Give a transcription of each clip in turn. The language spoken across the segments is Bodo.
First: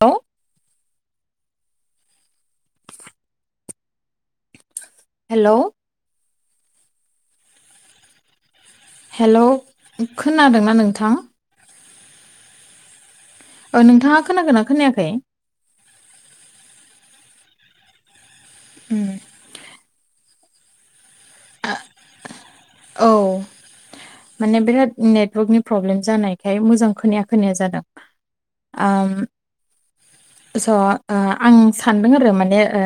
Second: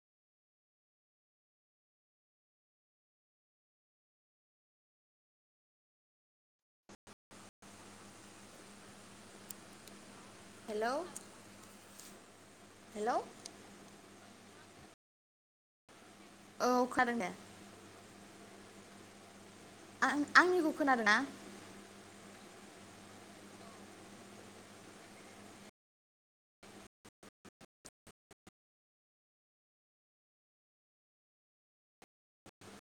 औ हेलौ हेलौ खोनादोंना हेलौ नोंथां? हेलौ ओ नोंथाङा खोनागोना खोनायाखै औ खादों दे। उम आं आंनिखौ खोनादो ना ओ औ माने बिराद नेटर्वकनि प्रब्लेम जानायखाय मोजां खोनाया खोनाया जादों उम सा अ आं सानदों आरो माने ओ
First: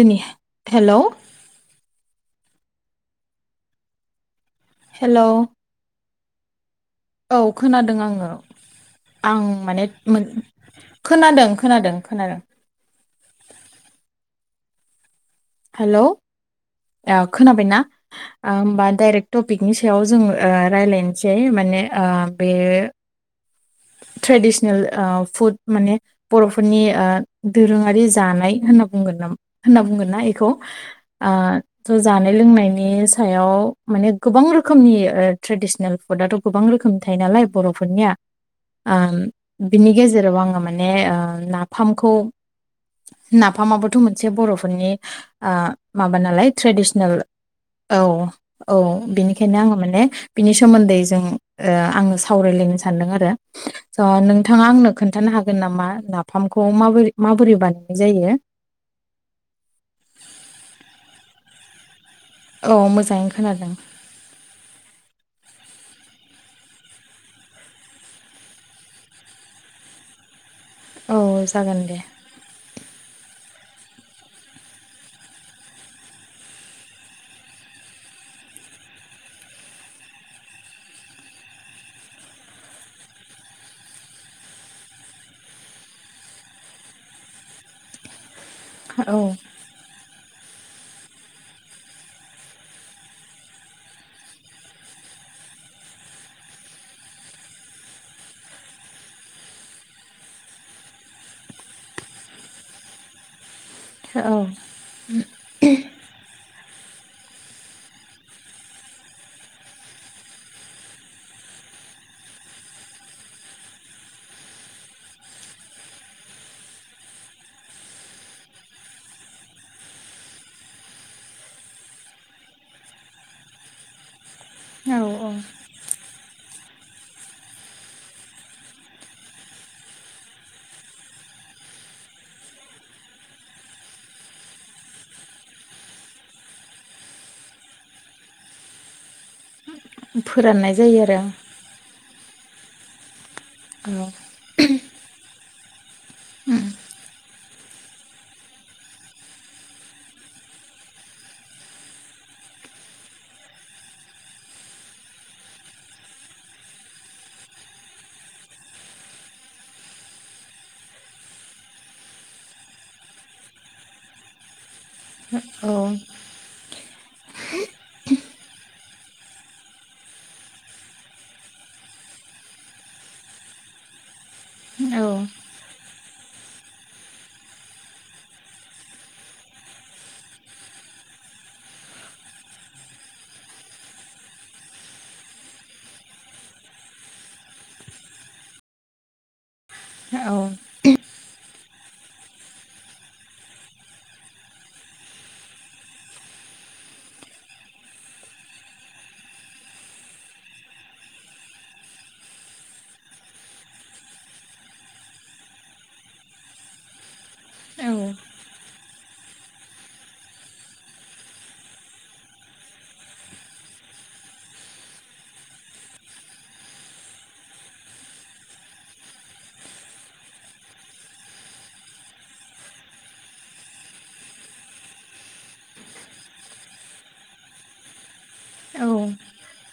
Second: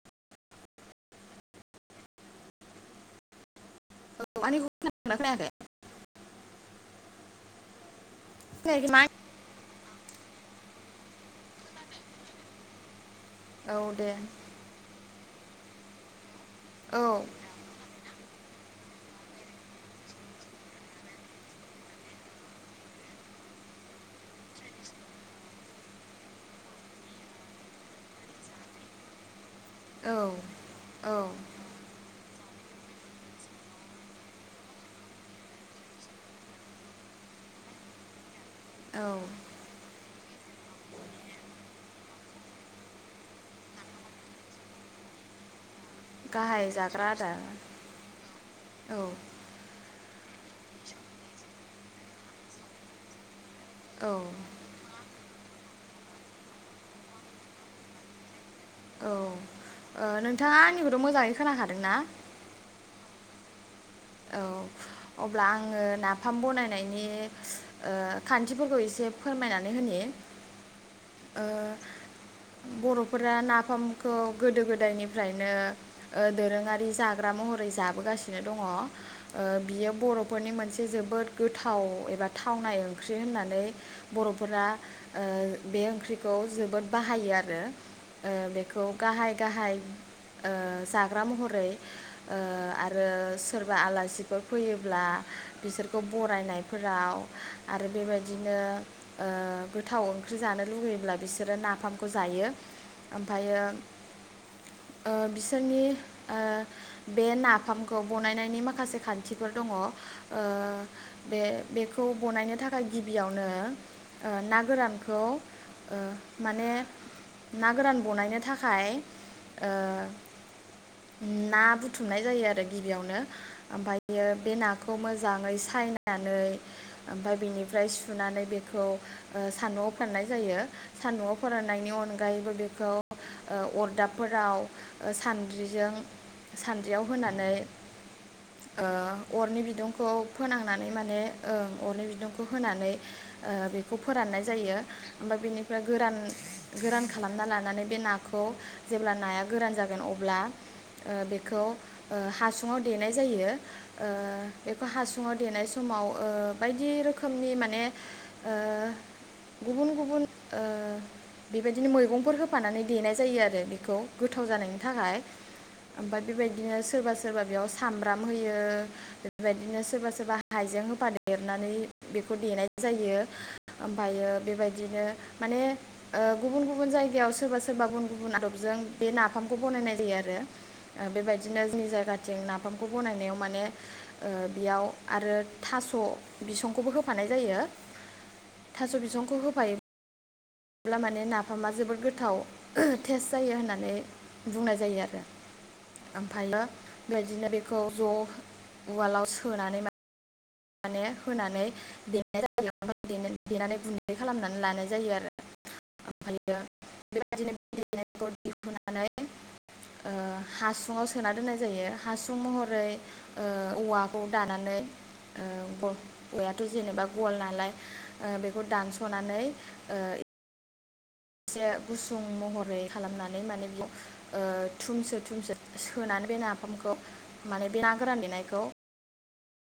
दिनै हेलौ औ आंनिखौ खना दोना हेलौ खोनायाखै औ खोनादों आङो खोनायाखै आं माने मोन खोनादों खोनादों खोनादों नामा औ दे हेलौ औ ओ खोनाबायना? ओहोमबा डाइरेक्ट टपिकनि सायाव जों ओ रायलायनोसै माने ओ बे ट्रेडिसनेल ओ फुड माने बर'फोरनि ओ दोरोङारि जानाय होनना बुंगोन नामा? होनना बुंगोन औ ना इखौ औ ओ थ' जानाय लोंनायनि नि सायाव माने गोबां रोखोमनि ओ ट्रेडिसनेल फुदथ गोबां रोखोमनि थायो नालाय बरफोरनिया औ उम बिनि गेजेराव आङो माने ओ नाफामखौ नाफामाबोथ' मोनसे बर'फोरनि ओ माबा नालाय गाहाय जाग्रा ट्रेडिसनेल आदार औ औ बिनिखायनो आङो माने बिनि सोमोन्दै जों ओ आङो सावरायलायनो सानदों आरो स औ नोंथाङा आंनो खोन्थानो हागो गोन नामा नाफामखौ माबोरै माबोरै बानायनाय जायो। औ ओ नोंथाङा आंनिखौथ' मोजाङै खोनाखादोंना औ मोजाङैनो खोनादों औ अब्ला आङो नाफाम बनायनायनि ओ खान्थिफोरखौ एसे फोरमायनानै होनि औ ओ जागोन दे। बरफोरा नाफामखौ गोदो गोदायनिफ्रायनो ओ दोरोङारि जाग्रा महरै जाबोगासिनो दङ ओ बियो बर'फोरनि मोनसे जोबोद गोथाव एबा थावनाय ओंख्रि होननानै बर'फोरा ओ बे ओंख्रिखौ जोबोद बाहायो आरो ओ बे खौ औ गाहाय गाहाय ओ जाग्रा महर रै ओ आरो सोरबा आलासिफोर फैयोब्ला बिसोरखौ बरायनायफोराव आरो बेबायदिनो ओ गोथाव ओंख्रि जानो लुुबैयोब्ला बिसोरो नाफामखौ जायो ओमफायो ओ बिसोरनि ओ बे नाफामखौ बनायनि माखासे खान्थिफोर दं ओ बे बेखौ बनायनो थाखाय गिबियावनो ओ ना गोरानखौ ओ माने ना गोरान बनायनो थाखाय ओ ना बुथुमनाय जायो आरो गिबियावनो ओमफायो, बे नाखौ औ मोजाङै सायना नानै ओमफ्राय बेनिफ्राय सुनानै बेखौ ओ सान्दुंआव फोराननाय जायो सान्दुआव फोराननायनि अनगायैबो बेखौ ओ अरदाबफोराव सानद्रिजों सानद्रियाव होनानै ओ अरनि बिदुं खौ फोराननाय फोनांनानै जायो माने ओं अर नि बिदुं खौ होनानै बेखौ आरो फोराननाय जायो ओमफाय बेनिफ्राय गोरान गोरान खालामना लानानै बे नाखौ जेब्ला नाया गोरान जागोन अब्ला बेखौ ओ हासु हुङाव देनाय जायो ओ बेखौ हासुंङाव देनाय समाव ओ बायदि रोखोमनि माने ओ गुबुन गुबुन ओ बेबायदिनो मैगंफोर होफानानै देनाय जायो आरो बेखौ गोथाव जानायनि थाखाय औ ओमफाय बेबायदिनो सोरबासो सोरबा बेयाव सामब्राम होयो बेफोरबायदिनो सोरबा सोरबा हाइजें होफा देरनानै बेखौ देनाय जायो ओमफायो औ बेबायदिनो माने गुबुन गुबुन जायगायाव सोरबा सोरबा गुबुन गुबुन आदबजों बे नाफामखौ बनायनाय जायो आरो बेबायदिनो जोंनि जायगा जों नाफामखौ बनायनायाव माने बेयाव आरो थास बिसंखौबो होफानाय जायो थास बिसंखौ होफायो ब्ला माने नाफामा जोबोद गो थाव टेस्ट जायो होननानै बुंनाय जायो आरो ओमफ्रायो बेबायदिनो बेखौ ज उवालाव सोनानै मा माने होनानै देनाय जायो देनानै गुन्दै खालामनानै लानाय जायो आरो ओमफ्रायो, बेबायदिनो [unintelligible] औ होनै ओ हासुङाव सोना दोननाय जायो हासुं महरै ओ औवाखौ दानानै, ओ औवायाथ जेनेबा गल नालाय ओ बेखौ दानसनानै ओ एसे गुसुं महरै खालामनानै माने बेयाव ओ थुमसो थुमसो सोनानै बे नाफामखौ माने बे नांग फोरान देनायखौ औ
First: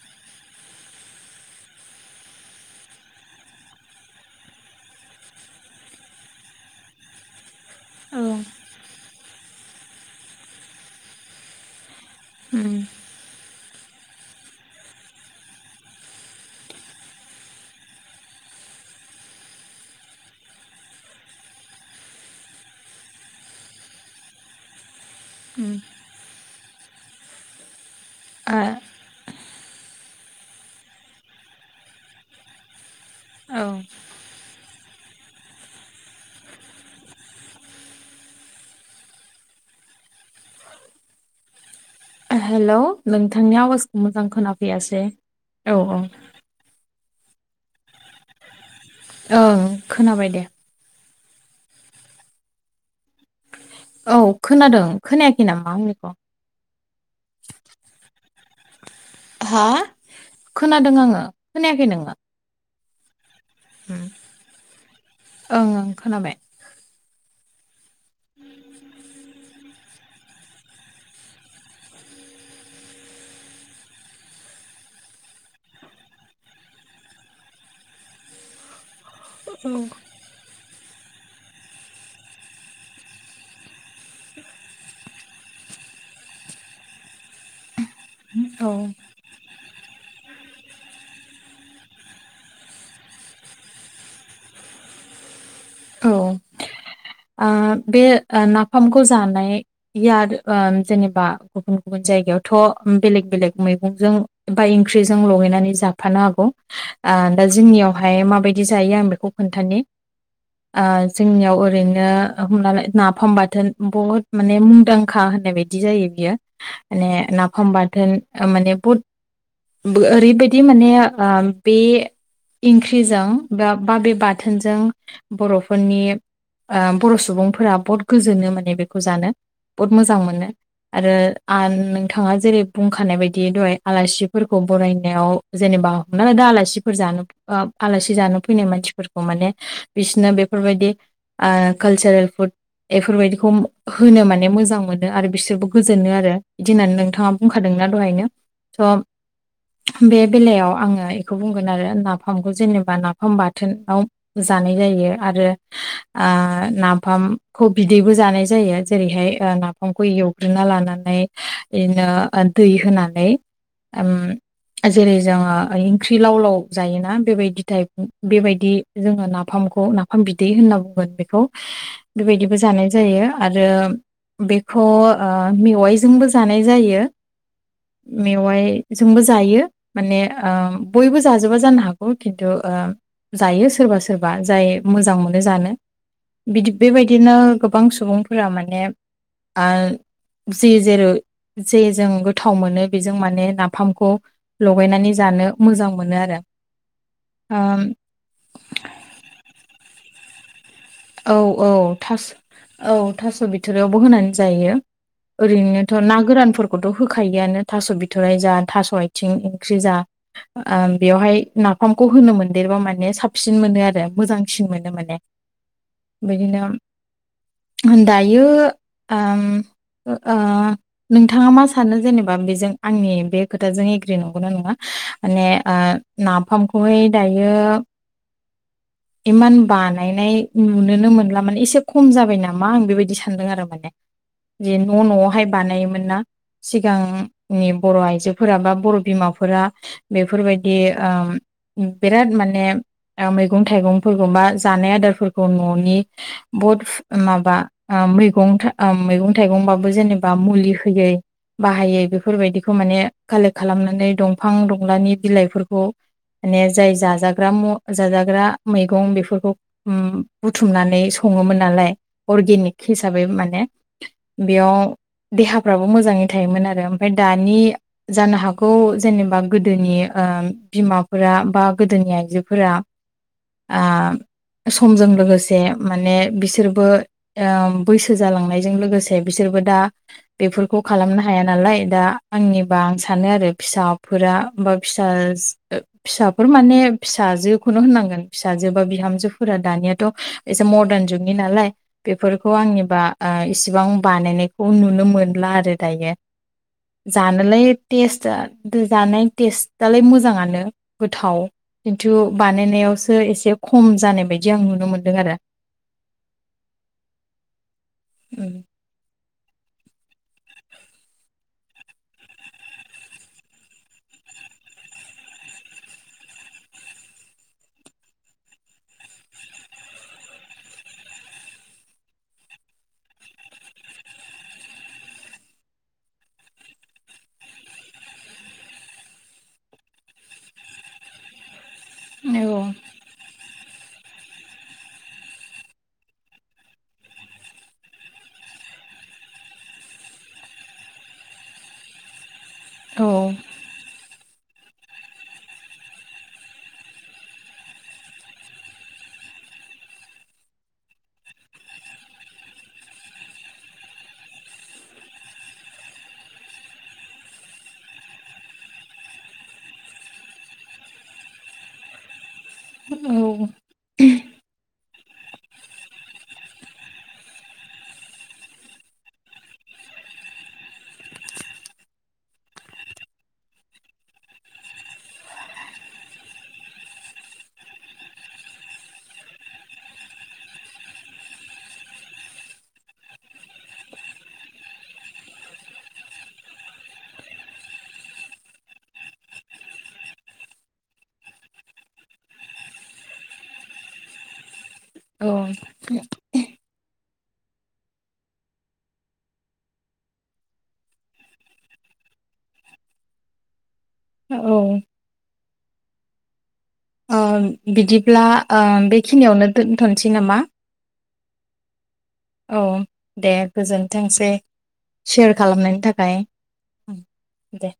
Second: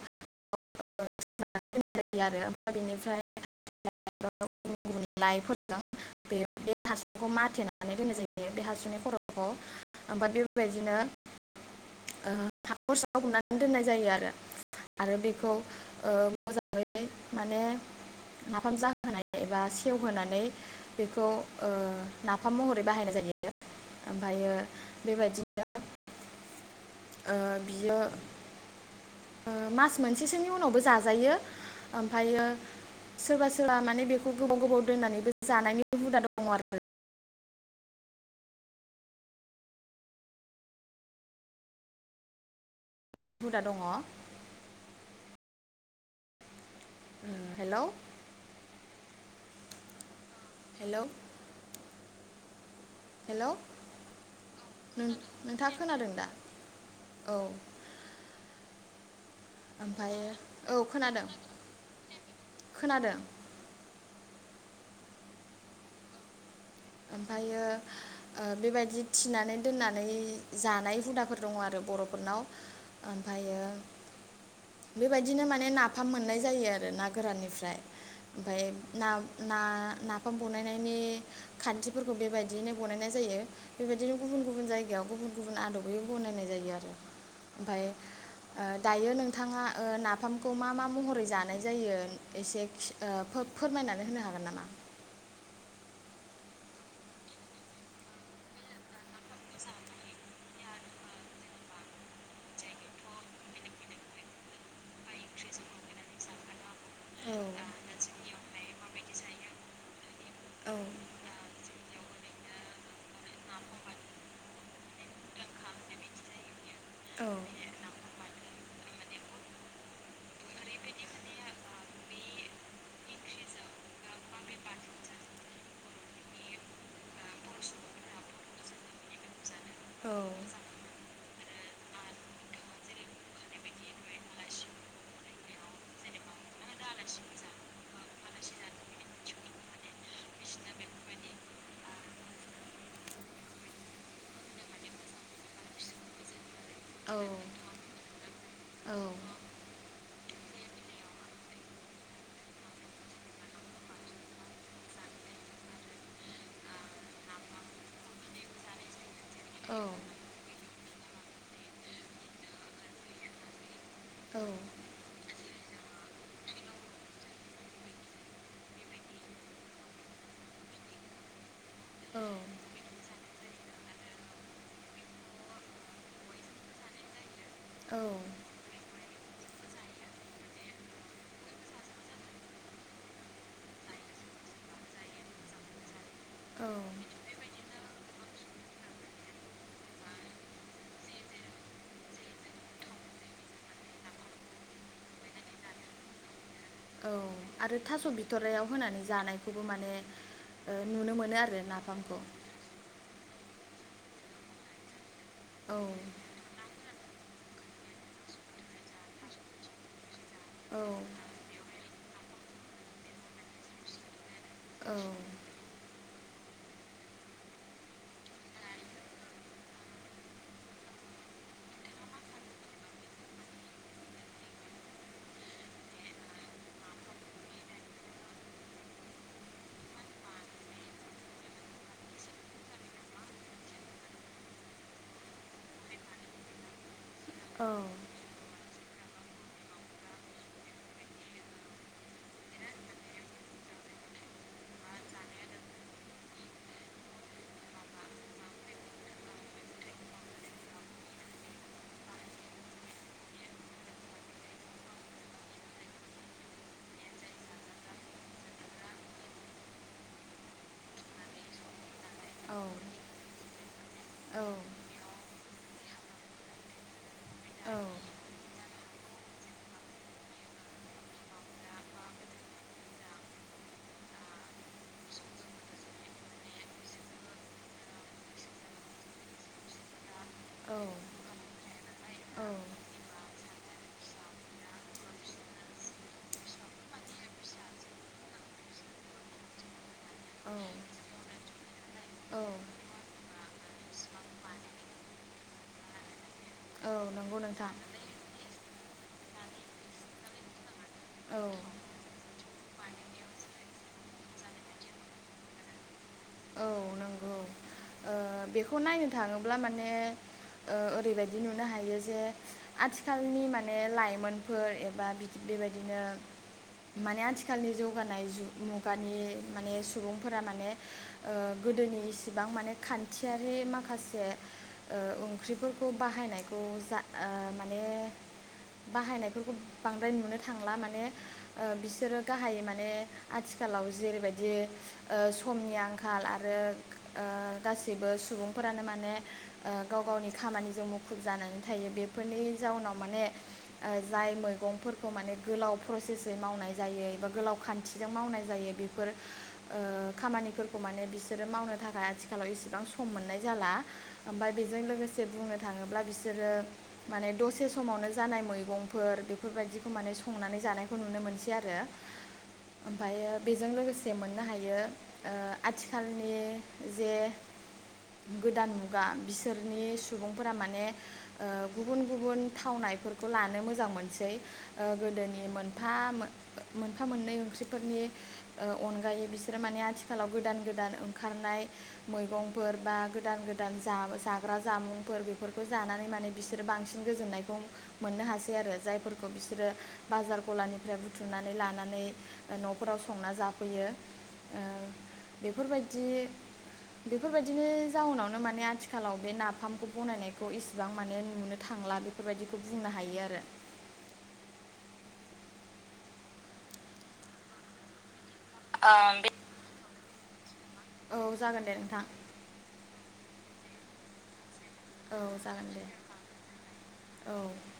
[unintelligible] आरो बिनिफ्राय [unintelligible] गुलाइफोरजों बे बे हासुखौ माथेनानै दोनाय औ जायो बे हासुनि खर'खौ ओनफाय बेबायदिनो, उम [unintelligible] दोननाय जायो आरो आरो बेखौ ओ मोजाङै माने नाफाम जाहो खानाय एबा सेवहोनानै बेखौ ओ नाफाम महरै बाहायनाय जायो ओमफायो, उम। ओ बियो आ ओ मास मोनसेसोनि उनावबो जाजायो ओमफ्रायो सोरबा औ सोरबा माने बेखौ गोबाव गोबाव दोननानैबो जानायनि हुदा दङ आरो ओ हेल्लव। हुदा नोंथांनि दङ आवाजखौ मोजां खोनाफैयासै। औ औ। उम हेलव? ओं खोनाबाय दे। लौ हेलौ औ खोनादों खोनायाखै नोंथाङा नामा खोनादों आंनिखौ? दा औ हा ओमफ्रायो औ खोनादों आङो खोनायाखै नोङो? खोनादों? उम [unintelligible] ओं ओं खोनाबाय। ओमफायो ओ बेबायदि थिनानै दोननानै जानाय हुदाफोर दङ आरो बरफोरनाव ओमफायो बेबायदिनो माने नाफाम मोननाय जायो आरो ना गोराननिफ्राय ओमफाय नाग ना औ नाफाम बनायनाय बे खान्थिफोरखौ बेबायदियैनो बनायनाय जायो बेबायदिनो गुबुन गुबुन जायगायाव गुबुन गुबुन आदबै बनायनाय जायो आरो ओमफाय ओ औ। दायो नोंथाङा ओ नाफाम खौ मा मा महरै जानाय जायो एसे खि ओ फो- फोरमायनानै होनो हागोन नामा? औ आ बे नाफामखौ जानाया उम जेनेबा गुबुन गुबुन जायगायावथ' बेलेग बेलेग मैगंजों ओमफाइ ओंख्रिजों लगायनानै जाफानो हागौ। आ औ दा जोंनियावहाय मा बायदि जायो आं बेखौ खोन्थानि उह जोंनियाव ओरैनो हमनाै नाफाम बाथोन बहुद माने मुंदांखा होननाय बायदि जायो बियो माने औ नाफाम बाथोन माने बहुद बो ओरैबायदि माने उह बे ओंख्रिजों बा बा बेे बाथोनजों बर'फोरनि ओ बर' सुबुंफोरा बहुत गोजोनो माने बेखौ जानो बहुत औ मोजां मोनो आरो आन नोंथाङा जेरै बुंखानाय बायदि दहाय आलासिफोरखौ बरायनायाव जेनेबा हमनालादो आलासिफोर जानो उह आलासि जानो फैनाय मानसिफोरखौ माने बिसिनो बेफोरबायदि उह कालसोरेल फुड एफोरबायदिखौ होनो माने मोजां मोनो आरो। बिसोरबो गोजोनो आरो बिदि होननान नोंथाङा बुंखादों ना दहायनो स' औ बे बेलायाव आङो एखौ बुंगोन आरो नाफामखौ जेनोबा नाफाम बाथोन आव जानाय जायो। आरो ओ नाफामखौ बिदैबो जानाय जायो जेरै हाय आ नाफामखौ एवग्रोना लानान नै इनो उह दै होनानै उम औ औ जेरै जोङो आइ ओंख्रि लाव लाव जायोना बेबायदि टाइप बेबायदि जोङो नाब फामखौ नाफाम बिदै होनना बुंगोन बेखौ औ बेबायदिबो जानाय जायो। आरो बेखौ ओ मेवाइजोंबो जानाय जायो। औ मेवाइ जोंबो जायो माने ओम बयबो जाजोबा जानो हागौ खिन्थु उह जायो सोरबा सोर बा जाय मोजां मोनो जानो बिदि बेबायदिनो गोबां सुबुं फोरा माने ओ जे जेरै जे जजों गोथाव मोनो बेजों माने नाफामखौ लगायनानै जानो मोजां मोनो आरो। औ आरो थास' बिथ'रायाव होनानै जानाय बे खौबो माने ओ नुनो औ मोनो आरो औ नाफामखौ थास औ। थास बिथरियावबो होनानै जायो। औ ओरैनोथ ना गोरानफोर खौथ होखायोआनो थास' बिथराइ जा थास'आथिं ओंख्रि जा औ ओ बेवहाय नाफामखौ होनो मोनदेरबा माने साबसिन मोनो आरो मोजांसिन मोनो माने। बिदिनो दायो ओम ओ नोंथाङा मा सानो जेनेबा बेजों आंनि बे खोथाजों एग्रि नंगौना नङा माने नाफामखौहाय दायो इमान बानायनाय नुनोनो मोनला माने एसे खम जाबाय नामा आं बेबायदि सानदों आरो माने जे न' न' आवहाय बानायोमोन ना सिगां नि बर'आइजोफोरा बा बर बिमाफोरा बेफोरबायदि ओ बिराद माने मैगं थाइगंफोरखौ बा जानाय आदारफोरखौ ननि बहुत माबा मैगं मैगं थाइगंबाबो जेनेबा मुलि होयै बाहायै बेफोरबायदिखौ माने कालेक्ट खालामनानै दंफां दंलानि बिलाइफोरखौ माने जाय जाजाग्रा म जाजाग्रा मैगं बेफोरखौ ओम बुथुमनानै संङोमोन नालाय औ अर्गेनिक हिसाबै माने बेयाव देहाफ्राबो मोजाङै थायोमोन आरो फाय दानि औ जानो हा गौ जेनेबा गोदोनि ओ बिमाफोरा बा गोदोनि आइजोफोरा ओ समजों लोगोसे माने बिसोरबो ओ बैसो जालांनायजों लोगोसे बिसोरबो दा औ बेफोरखौ खालामनो हाया नालाय दा औ आंनिबा आं सानो आरो फिसाफोरा बा फिसा फिसाफोर माने फिसाजोखौनो होननांगोन फिसाजो बा बिहामजोफोरा दानियाथ एसे मदारन जुगनि नालाय बेफोरखौ आंनिबा ओ इसिबां बानायनायखौ नुनो मोनला आरो दायो। औ नंगौ जानोलाय नोंथां तेस्ट आ दो जानाय टेस्टआलाय मोजाङानो। गोथाव औ खिन्थु बानायनायावसो एसे खम जानाय बायदि आं नुनो मोन दों आरो औ नंगौ। ओ बेखौ नायनो थाङोब्ला मान ने ओ ओरैबायदि नुनो हायो जे आथिखालनि माने लाइमोनफोर एबा बेबायदिनो माने आथिखालनि जौगानाय जुग मुगानि माने सुबुंफोरा माने ओ गोदोनि इसिबां माने खान थियारि माखासे ओ ओंख्रिफोरखौ बाहायनायखौ जा ओ माने बाहायनायफोरखौ बांद्राय नुनो थांला माने। ओ बिसोरो गाहाय माने आथिखालाव जेरैबाय दि ओ समनि आंखाल आरो ओ गासै सैबो सुबुंफोरानो माने ओ गाव गावनि खामानिजों मुखुब जानानै थायो बेफोरनि जाउनाव औ माने ओ जाय मोन गंफोरखौ माने गोलाव प्रसेसै मावनाय जायो एबा गोलाव खान्थिजों मावनाय जायो बेफोर ओ खामानिफोरखौ माने बिसोरो मावनो थाखाय आथिखालाव एसे बां सम मोननाय जाला आमफाय बेजों लोगोसे बुंनो थाङोब्ला बिसोरो माने दसे समावनो जानाय मैगंफोर बेफोरबायदिखौ माने संनानै जानायखौ नुनो मोनसै आरो ओमफायो औ बेजों लोगोसे मोननो हायो ओ आथिखालनि जे गोदान मुगा बिसोरनि सुबुंफोरा माने ओ गुबुन गुबुन थावनायफोरखौ लानो मोजां मोनसै ओ गोदोनि मोनफा मोन ओ मोनफा मोननै ओंख्रिफोरनि ओ अनगायै बिसोरो माने आथिखालाव गोदान गोदान ओंखारनाय मैगंफोर बा गोदान गोदान जा जाग्रा जामुंफोर बेफोरखौ जानानै माने बिसोरो बांसिन गोजोननायखौ मोननो हासै आरो जायफोरखौ बिसोरो बाजार गलानिफ्राय बुथुमनानै लानानै नफोराव संना जाफैयो। ओ औ खोना, बेफोरबायदि बेफोरबायदिनि जाउनावनो माने आथिखालाव बे नाफामखौ बनायनायखौ इसिबां माने नुनो थांला बेफोरबायदिखौ बुंनो हायो आरो औ ओ बिदिब्ला ओ बेखिनियावनो दोनथ' थि नामा? औ जागोन दे नोंथां। औ दे गोजोनथोंसै औ सेयार जागोन खालामनायनि दे थाखाय ओम औ दे